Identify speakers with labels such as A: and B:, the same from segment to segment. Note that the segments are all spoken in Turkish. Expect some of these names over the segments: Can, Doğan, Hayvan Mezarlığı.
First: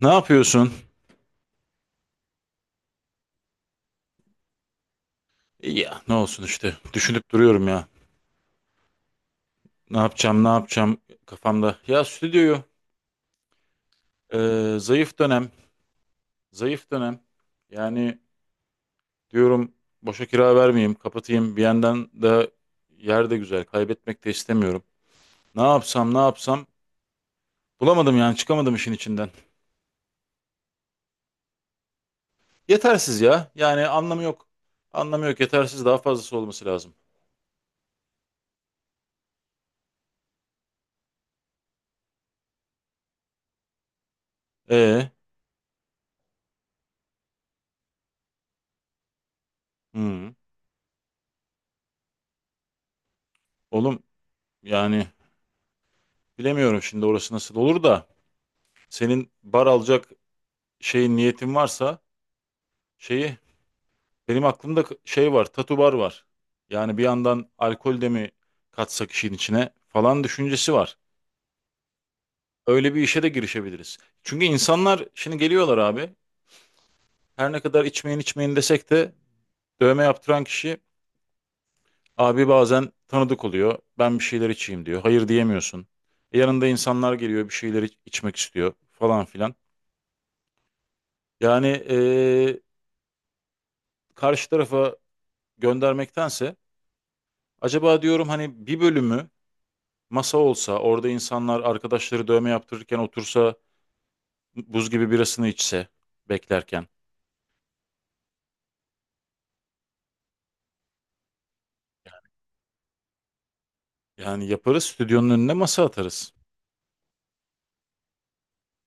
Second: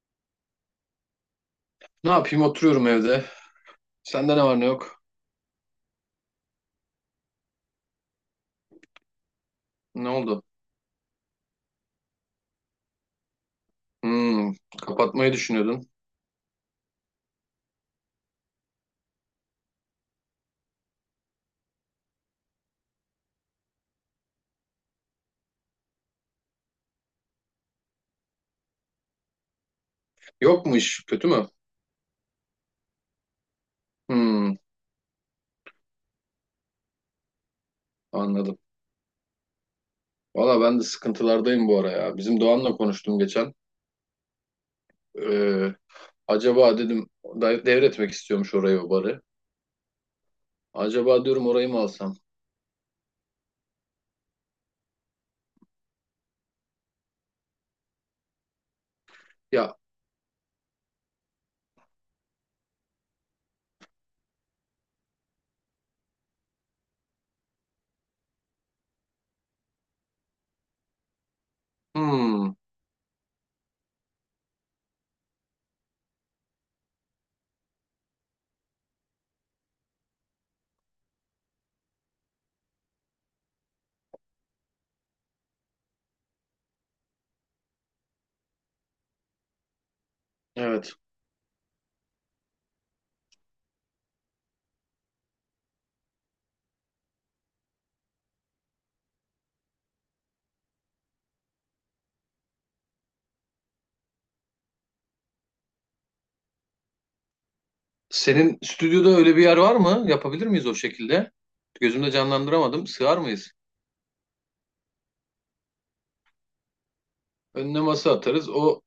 A: Ne yapıyorsun?
B: Ne yapayım, oturuyorum evde. Sende ne var ne yok?
A: İyi. Ya ne olsun işte. Düşünüp duruyorum ya. Ne
B: Ne oldu?
A: yapacağım, ne yapacağım kafamda. Ya stüdyoyu
B: Hmm,
A: e, zayıf
B: Kapatmayı
A: dönem,
B: düşünüyordun.
A: zayıf dönem. Yani diyorum boşa kira vermeyeyim, kapatayım. Bir yandan da yer de güzel, kaybetmek de istemiyorum. Ne yapsam, ne yapsam bulamadım yani çıkamadım işin içinden.
B: Yok mu iş? Kötü mü?
A: Yetersiz ya. Yani anlamı yok.
B: Hmm,
A: Anlamı yok. Yetersiz daha fazlası olması lazım.
B: anladım. Valla ben de sıkıntılardayım bu ara ya. Bizim Doğan'la konuştum geçen.
A: E,
B: Ee, Acaba dedim, devretmek istiyormuş orayı, o barı.
A: hı.
B: Acaba diyorum, orayı mı alsam?
A: Oğlum yani bilemiyorum şimdi orası nasıl olur da senin bar
B: Ya,
A: alacak şeyin niyetin varsa şeyi benim aklımda şey var tatu bar var. Yani bir yandan alkol de mi katsak işin içine falan düşüncesi var.
B: hmm,
A: Öyle bir işe de girişebiliriz. Çünkü insanlar şimdi geliyorlar abi. Her ne kadar içmeyin içmeyin desek de dövme yaptıran kişi abi bazen tanıdık oluyor. Ben bir şeyler içeyim diyor. Hayır diyemiyorsun. Yanında insanlar geliyor bir şeyler içmek istiyor falan filan.
B: evet.
A: Yani karşı tarafa göndermektense acaba diyorum hani bir bölümü masa olsa, orada insanlar arkadaşları dövme yaptırırken otursa, buz gibi birasını içse beklerken.
B: Senin stüdyoda öyle bir yer var mı? Yapabilir miyiz o şekilde? Gözümde canlandıramadım. Sığar mıyız?
A: Yani yaparız, stüdyonun önüne masa atarız.
B: Önüne masa atarız. O,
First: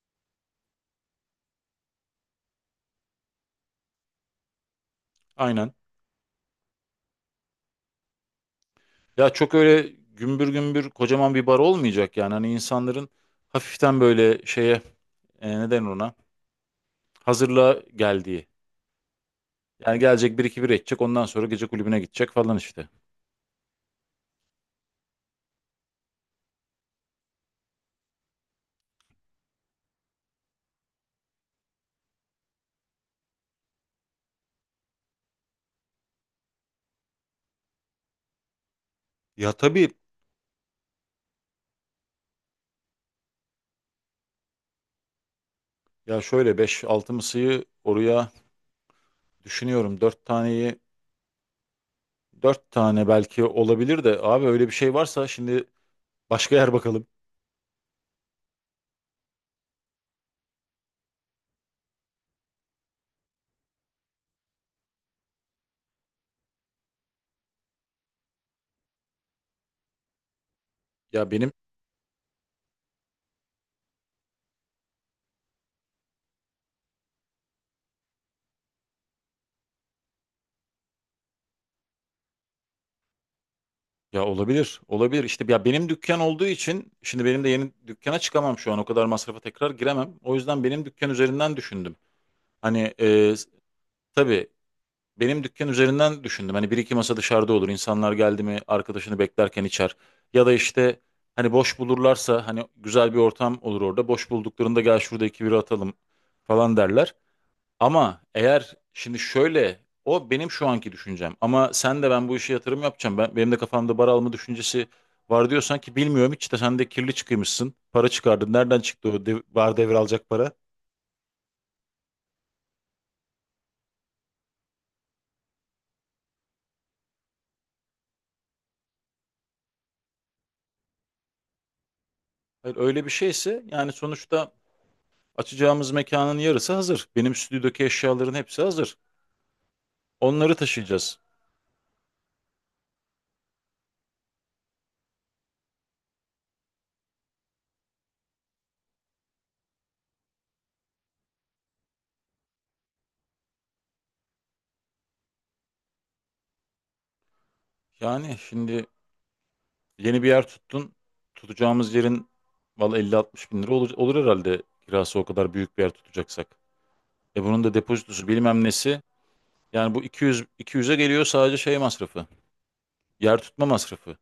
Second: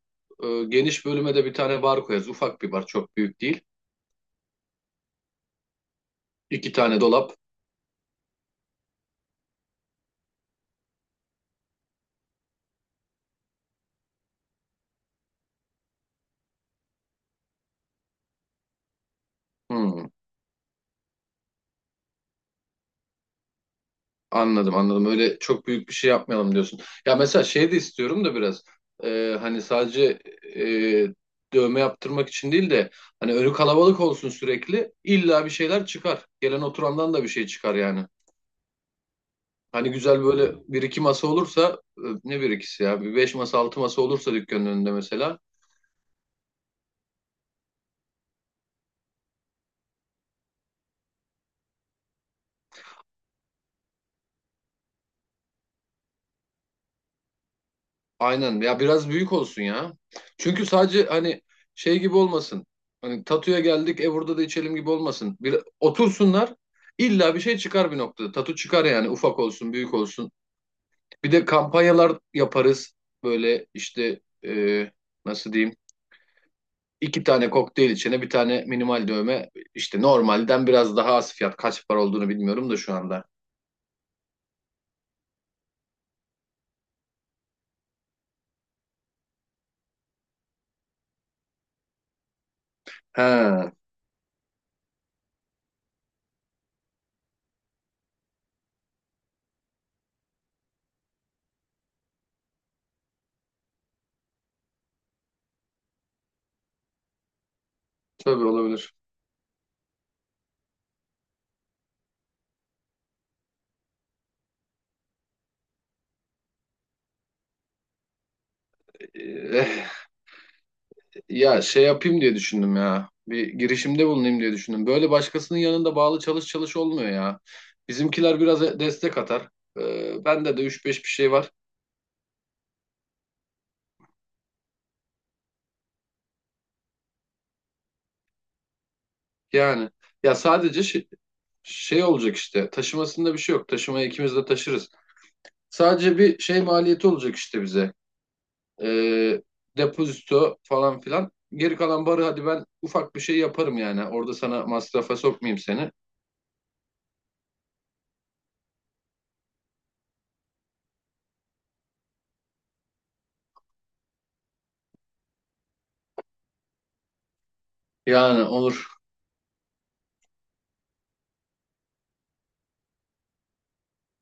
B: geniş bölüme de bir tane bar koyarız. Ufak bir bar, çok büyük değil.
A: Aynen.
B: İki tane dolap.
A: Ya çok öyle gümbür gümbür kocaman bir bar olmayacak yani. Hani insanların hafiften böyle şeye, neden ona, hazırlığa geldiği. Yani
B: Hmm,
A: gelecek bir iki bira içecek, ondan sonra gece kulübüne gidecek falan işte.
B: anladım anladım. Öyle çok büyük bir şey yapmayalım diyorsun. Ya mesela şey de istiyorum da biraz. Hani sadece dövme yaptırmak için değil de, hani önü kalabalık olsun sürekli. İlla bir şeyler çıkar. Gelen oturandan da bir şey çıkar yani.
A: Ya tabii,
B: Hani güzel böyle bir iki masa olursa, ne bir ikisi ya, bir beş masa altı masa olursa dükkanın önünde mesela.
A: ya şöyle beş altı mısıyı oraya düşünüyorum. Dört taneyi, 4 tane belki olabilir de abi öyle bir şey varsa şimdi başka yer bakalım.
B: Aynen ya, biraz büyük olsun ya. Çünkü sadece hani şey gibi olmasın. Hani tatuya geldik, burada da içelim gibi olmasın. Bir, otursunlar, illa bir şey çıkar bir noktada. Tatu çıkar yani, ufak olsun büyük olsun.
A: Ya
B: Bir de
A: benim,
B: kampanyalar yaparız. Böyle işte, e, nasıl diyeyim. İki tane kokteyl içene bir tane minimal dövme. İşte normalden biraz daha az fiyat. Kaç para olduğunu bilmiyorum da şu anda.
A: ya olabilir. Olabilir. İşte ya benim dükkan olduğu için şimdi benim de yeni dükkana çıkamam şu an. O kadar masrafa tekrar giremem. O yüzden benim dükkan üzerinden düşündüm. Hani e,
B: He,
A: tabii benim dükkan üzerinden düşündüm. Hani bir iki masa dışarıda olur. İnsanlar geldi mi arkadaşını beklerken içer. Ya da işte hani boş bulurlarsa hani güzel bir ortam olur orada. Boş bulduklarında gel şurada iki bira atalım falan derler. Ama
B: tabii,
A: eğer
B: olabilir.
A: şimdi şöyle o benim şu anki düşüncem ama sen de ben bu işe yatırım yapacağım. Benim de kafamda bar alma düşüncesi var diyorsan ki bilmiyorum hiç de sen de kirli çıkıymışsın. Para çıkardın. Nereden çıktı o bar
B: E,
A: devralacak para?
B: Ya, şey yapayım diye düşündüm ya. Bir girişimde bulunayım diye düşündüm. Böyle başkasının yanında bağlı çalış çalış olmuyor ya. Bizimkiler biraz destek atar. Bende de üç beş bir şey var.
A: Hayır, öyle bir şeyse yani sonuçta açacağımız mekanın yarısı hazır. Benim stüdyodaki eşyaların hepsi hazır.
B: Yani ya,
A: Onları
B: sadece şey,
A: taşıyacağız.
B: şey olacak işte. Taşımasında bir şey yok. Taşımayı ikimiz de taşırız. Sadece bir şey maliyeti olacak işte bize. Ee, Depozito falan filan. Geri kalan barı, hadi ben ufak bir şey yaparım yani. Orada sana masrafa sokmayayım seni.
A: Yani şimdi yeni bir yer tuttun. Tutacağımız yerin valla 50-60 bin lira olur, olur herhalde kirası o kadar büyük bir yer tutacaksak. E bunun da depozitosu
B: Yani
A: bilmem
B: olur.
A: nesi. Yani bu 200'e geliyor sadece şey masrafı. Yer tutma masrafı.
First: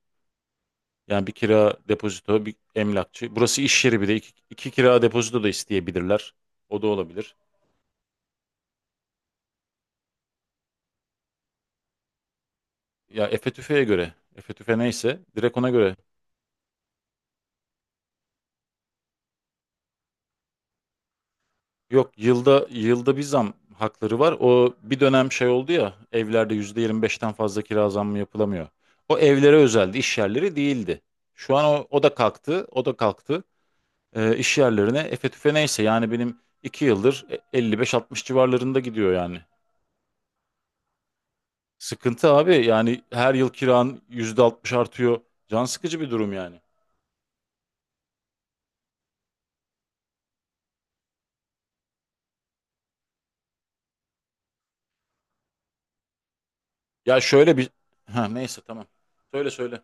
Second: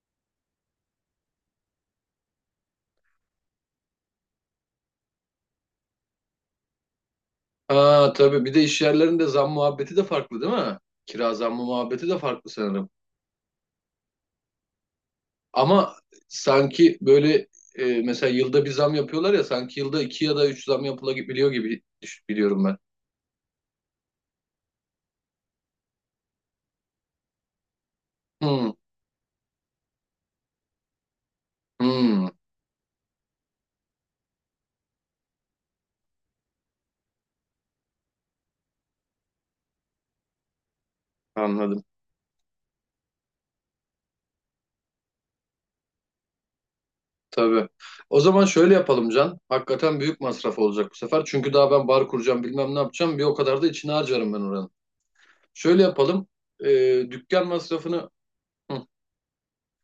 A: Yani bir kira depozito, bir emlakçı. Burası iş yeri, bir de iki, iki kira depozito da isteyebilirler. O da olabilir.
B: Aa, tabii bir de iş yerlerinde zam muhabbeti de farklı değil mi? Kira zammı muhabbeti de farklı sanırım.
A: Ya Efe Tüfe'ye göre. Efe Tüfe neyse direkt ona göre.
B: Ama sanki böyle mesela yılda bir zam yapıyorlar ya, sanki yılda iki ya da üç zam yapılabiliyor gibi
A: Yok,
B: biliyorum
A: yılda
B: ben.
A: yılda bir zam hakları var. O bir dönem şey oldu ya, evlerde %25'ten fazla kira zammı yapılamıyor.
B: Hmm,
A: O evlere özeldi, iş yerleri değildi. Şu an o, o da
B: hmm,
A: kalktı, o da kalktı. İş yerlerine efe tüfe neyse yani benim 2 yıldır 55-60 civarlarında gidiyor yani.
B: anladım.
A: Sıkıntı abi, yani her yıl kiran %60 artıyor. Can sıkıcı bir durum yani.
B: Tabii. O zaman şöyle yapalım Can. Hakikaten büyük masraf olacak bu sefer. Çünkü daha ben bar kuracağım, bilmem ne yapacağım. Bir o kadar da içine harcarım ben oranın. Şöyle yapalım. E,
A: Ya
B: Dükkan
A: şöyle bir,
B: masrafını...
A: ha neyse
B: Hı.
A: tamam. Söyle söyle.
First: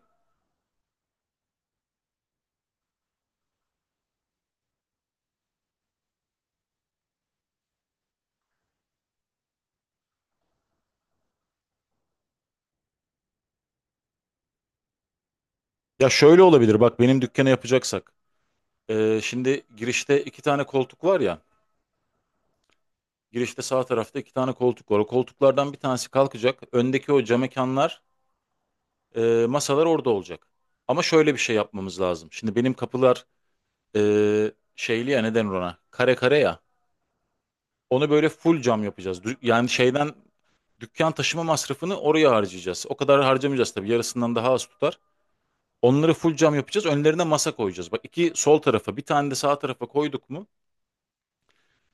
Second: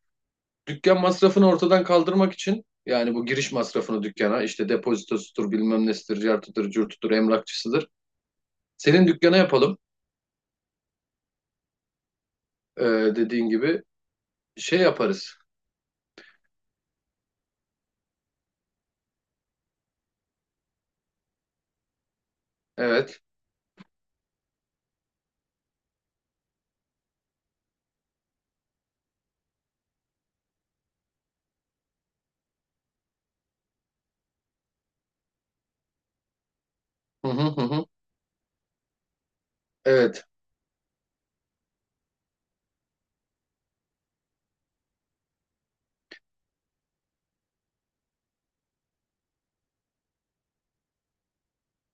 B: Dükkan masrafını ortadan kaldırmak için yani, bu giriş masrafını dükkana, işte depozitosudur, bilmem nesidir, cartıdır curtudur, emlakçısıdır. Senin dükkana yapalım. Ee, Dediğin gibi şey yaparız.
A: Ya şöyle olabilir, bak benim dükkanı yapacaksak. Şimdi girişte iki tane koltuk var ya.
B: Evet.
A: Girişte sağ tarafta iki tane koltuk var. O koltuklardan bir tanesi kalkacak. Öndeki o cam mekanlar, masalar orada olacak. Ama şöyle bir şey yapmamız lazım. Şimdi benim kapılar şeyli ya neden ona? Kare kare ya.
B: Hı hı hı hı.
A: Onu böyle full cam yapacağız. Yani şeyden
B: Evet.
A: dükkan taşıma masrafını oraya harcayacağız. O kadar harcamayacağız tabii. Yarısından daha az tutar. Onları full cam yapacağız. Önlerine masa koyacağız. Bak, iki sol tarafa, bir tane de sağ tarafa koyduk mu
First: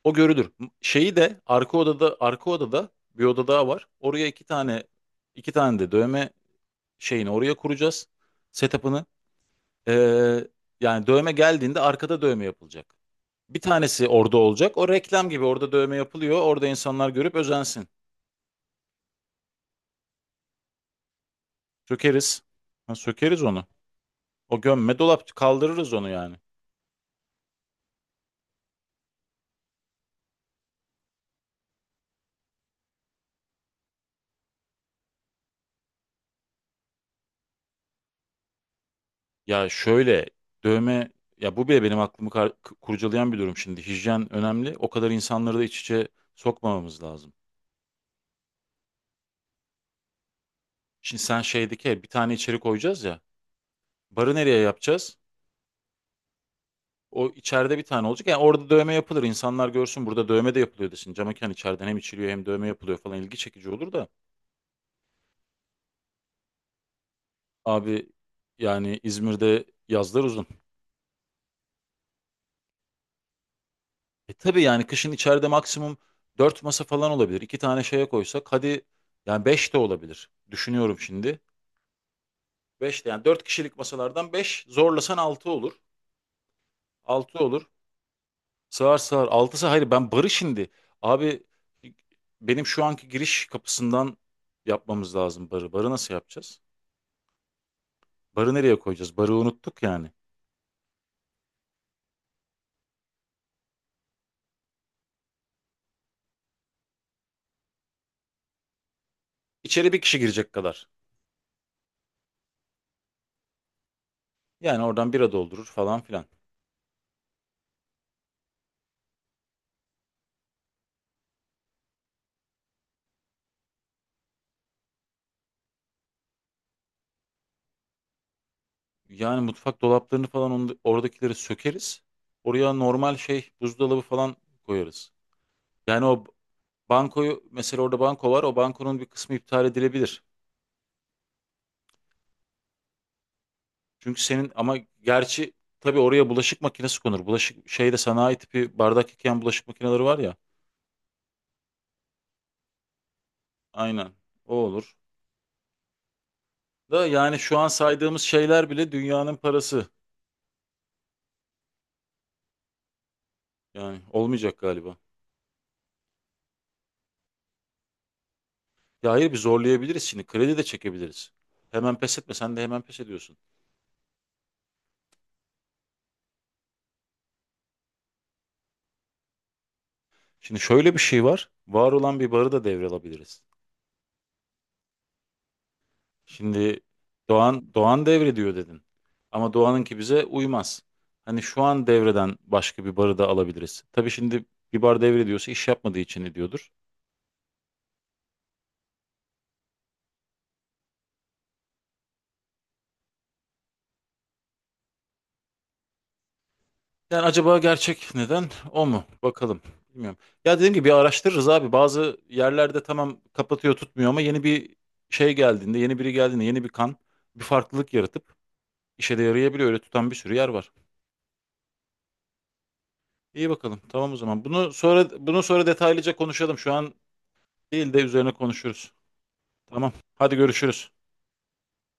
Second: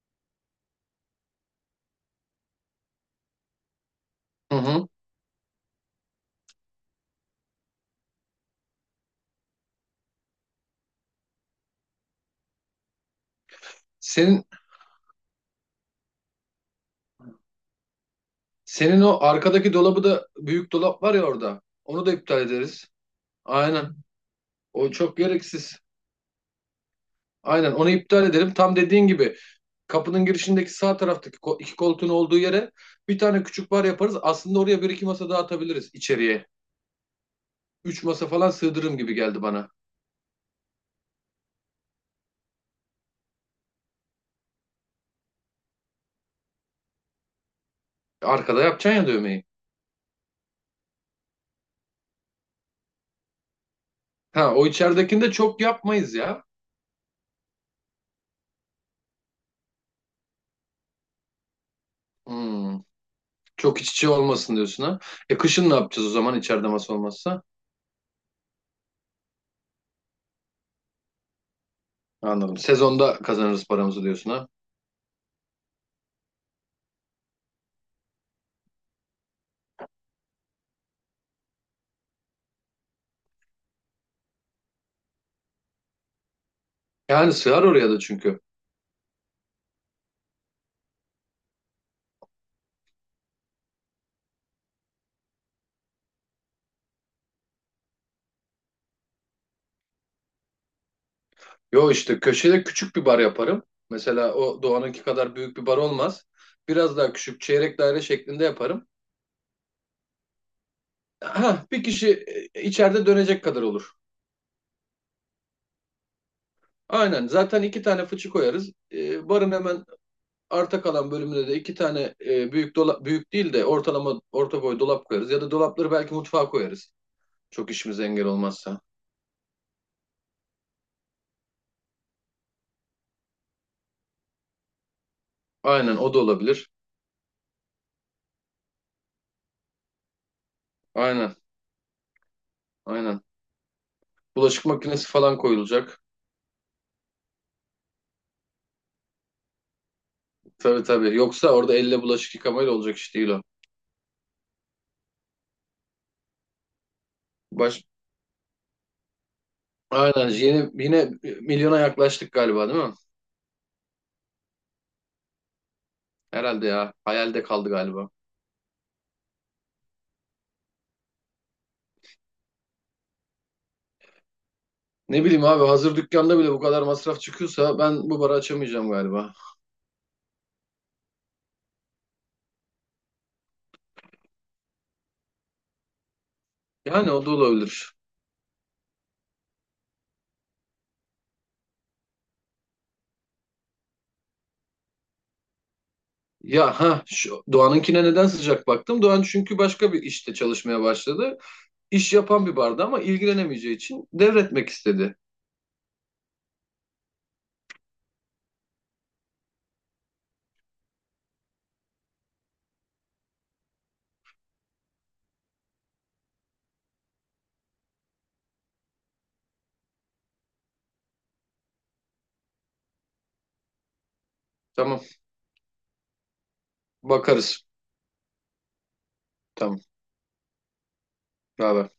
A: o görülür. Şeyi de arka odada, arka odada, bir oda daha var. Oraya iki
B: Hı
A: tane,
B: hı.
A: iki tane de dövme şeyini oraya kuracağız. Setup'ını. Ee, yani dövme geldiğinde arkada dövme yapılacak. Bir tanesi orada
B: Senin
A: olacak. O reklam gibi orada dövme yapılıyor. Orada insanlar görüp özensin.
B: senin o arkadaki dolabı da, büyük dolap var ya orada. Onu da iptal
A: Sökeriz.
B: ederiz.
A: Ha, sökeriz onu.
B: Aynen.
A: O
B: O
A: gömme
B: çok
A: dolap,
B: gereksiz.
A: kaldırırız onu yani.
B: Aynen, onu iptal edelim. Tam dediğin gibi, kapının girişindeki sağ taraftaki iki koltuğun olduğu yere bir tane küçük bar yaparız. Aslında oraya bir iki masa daha atabiliriz içeriye. Üç masa falan sığdırırım gibi geldi
A: Ya
B: bana.
A: şöyle, dövme, ya bu bile benim aklımı kurcalayan bir durum şimdi. Hijyen önemli. O kadar insanları da iç içe sokmamamız lazım.
B: Arkada yapacaksın ya dövmeyi.
A: Şimdi sen şeydeki bir tane içeri koyacağız ya. Barı
B: Ha,
A: nereye
B: o
A: yapacağız?
B: içeridekini de çok yapmayız ya.
A: O içeride bir tane olacak. Yani orada dövme yapılır. İnsanlar görsün burada dövme de yapılıyor desin. Cam mekan içeriden hem içiliyor hem dövme
B: Hmm,
A: yapılıyor falan, ilgi çekici
B: Çok iç
A: olur da.
B: içe olmasın diyorsun ha. Kışın ne yapacağız o zaman, içeride masa olmazsa?
A: Abi yani İzmir'de yazlar uzun.
B: Anladım. Sezonda kazanırız paramızı diyorsun
A: E
B: ha.
A: tabii yani kışın içeride maksimum 4 masa falan olabilir. 2 tane şeye koysak hadi yani 5 de olabilir. Düşünüyorum şimdi. 5 de yani, 4 kişilik masalardan beş, zorlasan 6 olur.
B: Yani
A: 6
B: sığar
A: olur.
B: oraya da çünkü.
A: Sığar sığar. 6'sı. Hayır, ben barı şimdi. Abi, benim şu anki giriş kapısından yapmamız lazım barı. Barı nasıl yapacağız? Barı nereye koyacağız? Barı unuttuk yani.
B: Yo, işte köşede küçük bir bar yaparım. Mesela o Doğan'ınki kadar büyük bir bar olmaz. Biraz daha küçük, çeyrek daire şeklinde yaparım.
A: İçeri bir kişi girecek kadar.
B: Ha, bir kişi içeride dönecek kadar olur.
A: Yani oradan bira doldurur falan filan.
B: Aynen, zaten iki tane fıçı koyarız. Barın hemen arta kalan bölümüne de iki tane büyük dolap, büyük değil de ortalama orta boy dolap koyarız. Ya da dolapları belki mutfağa koyarız. Çok işimize engel olmazsa.
A: Yani mutfak dolaplarını falan oradakileri sökeriz. Oraya normal şey buzdolabı falan koyarız.
B: Aynen,
A: Yani
B: o da
A: o
B: olabilir.
A: bankoyu, mesela orada banko var. O bankonun bir kısmı iptal edilebilir.
B: Aynen aynen.
A: Çünkü senin
B: Bulaşık
A: ama
B: makinesi falan
A: gerçi tabii
B: koyulacak.
A: oraya bulaşık makinesi konur. Bulaşık şeyde sanayi tipi bardak yıkayan bulaşık makineleri var ya.
B: Tabii tabii. Yoksa orada elle bulaşık yıkamayla olacak iş değil o.
A: Aynen o olur. Da yani şu an
B: Baş,
A: saydığımız şeyler bile dünyanın parası.
B: Aynen, yine milyona yaklaştık galiba değil mi?
A: Yani olmayacak galiba.
B: Herhalde ya, hayalde kaldı galiba.
A: Ya hayır, bir zorlayabiliriz şimdi. Kredi de çekebiliriz. Hemen pes etme. Sen de hemen pes ediyorsun.
B: Ne bileyim abi, hazır dükkanda bile bu kadar masraf çıkıyorsa, ben bu barı açamayacağım galiba.
A: Şimdi şöyle bir şey var. Var olan bir barı da devralabiliriz. Şimdi
B: Yani o da
A: Doğan
B: olabilir.
A: Doğan devrediyor dedin. Ama Doğan'ınki bize uymaz. Hani şu an devreden başka bir barı da alabiliriz. Tabii şimdi bir bar devrediyorsa iş yapmadığı için ediyordur.
B: Ya ha, şu Doğan'ınkine neden sıcak baktım? Doğan çünkü başka bir işte çalışmaya başladı. İş yapan bir barda, ama ilgilenemeyeceği için devretmek istedi.
A: Yani acaba gerçek neden o mu? Bakalım. Bilmiyorum. Ya dediğim gibi bir araştırırız abi. Bazı yerlerde tamam kapatıyor tutmuyor ama yeni bir şey geldiğinde, yeni biri geldiğinde, yeni bir kan, bir farklılık yaratıp işe de yarayabiliyor. Öyle tutan bir sürü yer var. İyi bakalım. Tamam o zaman.
B: Tamam,
A: Bunu sonra detaylıca konuşalım. Şu an
B: bakarız.
A: değil de üzerine konuşuruz.
B: Tamam.
A: Tamam. Hadi görüşürüz.
B: Haber?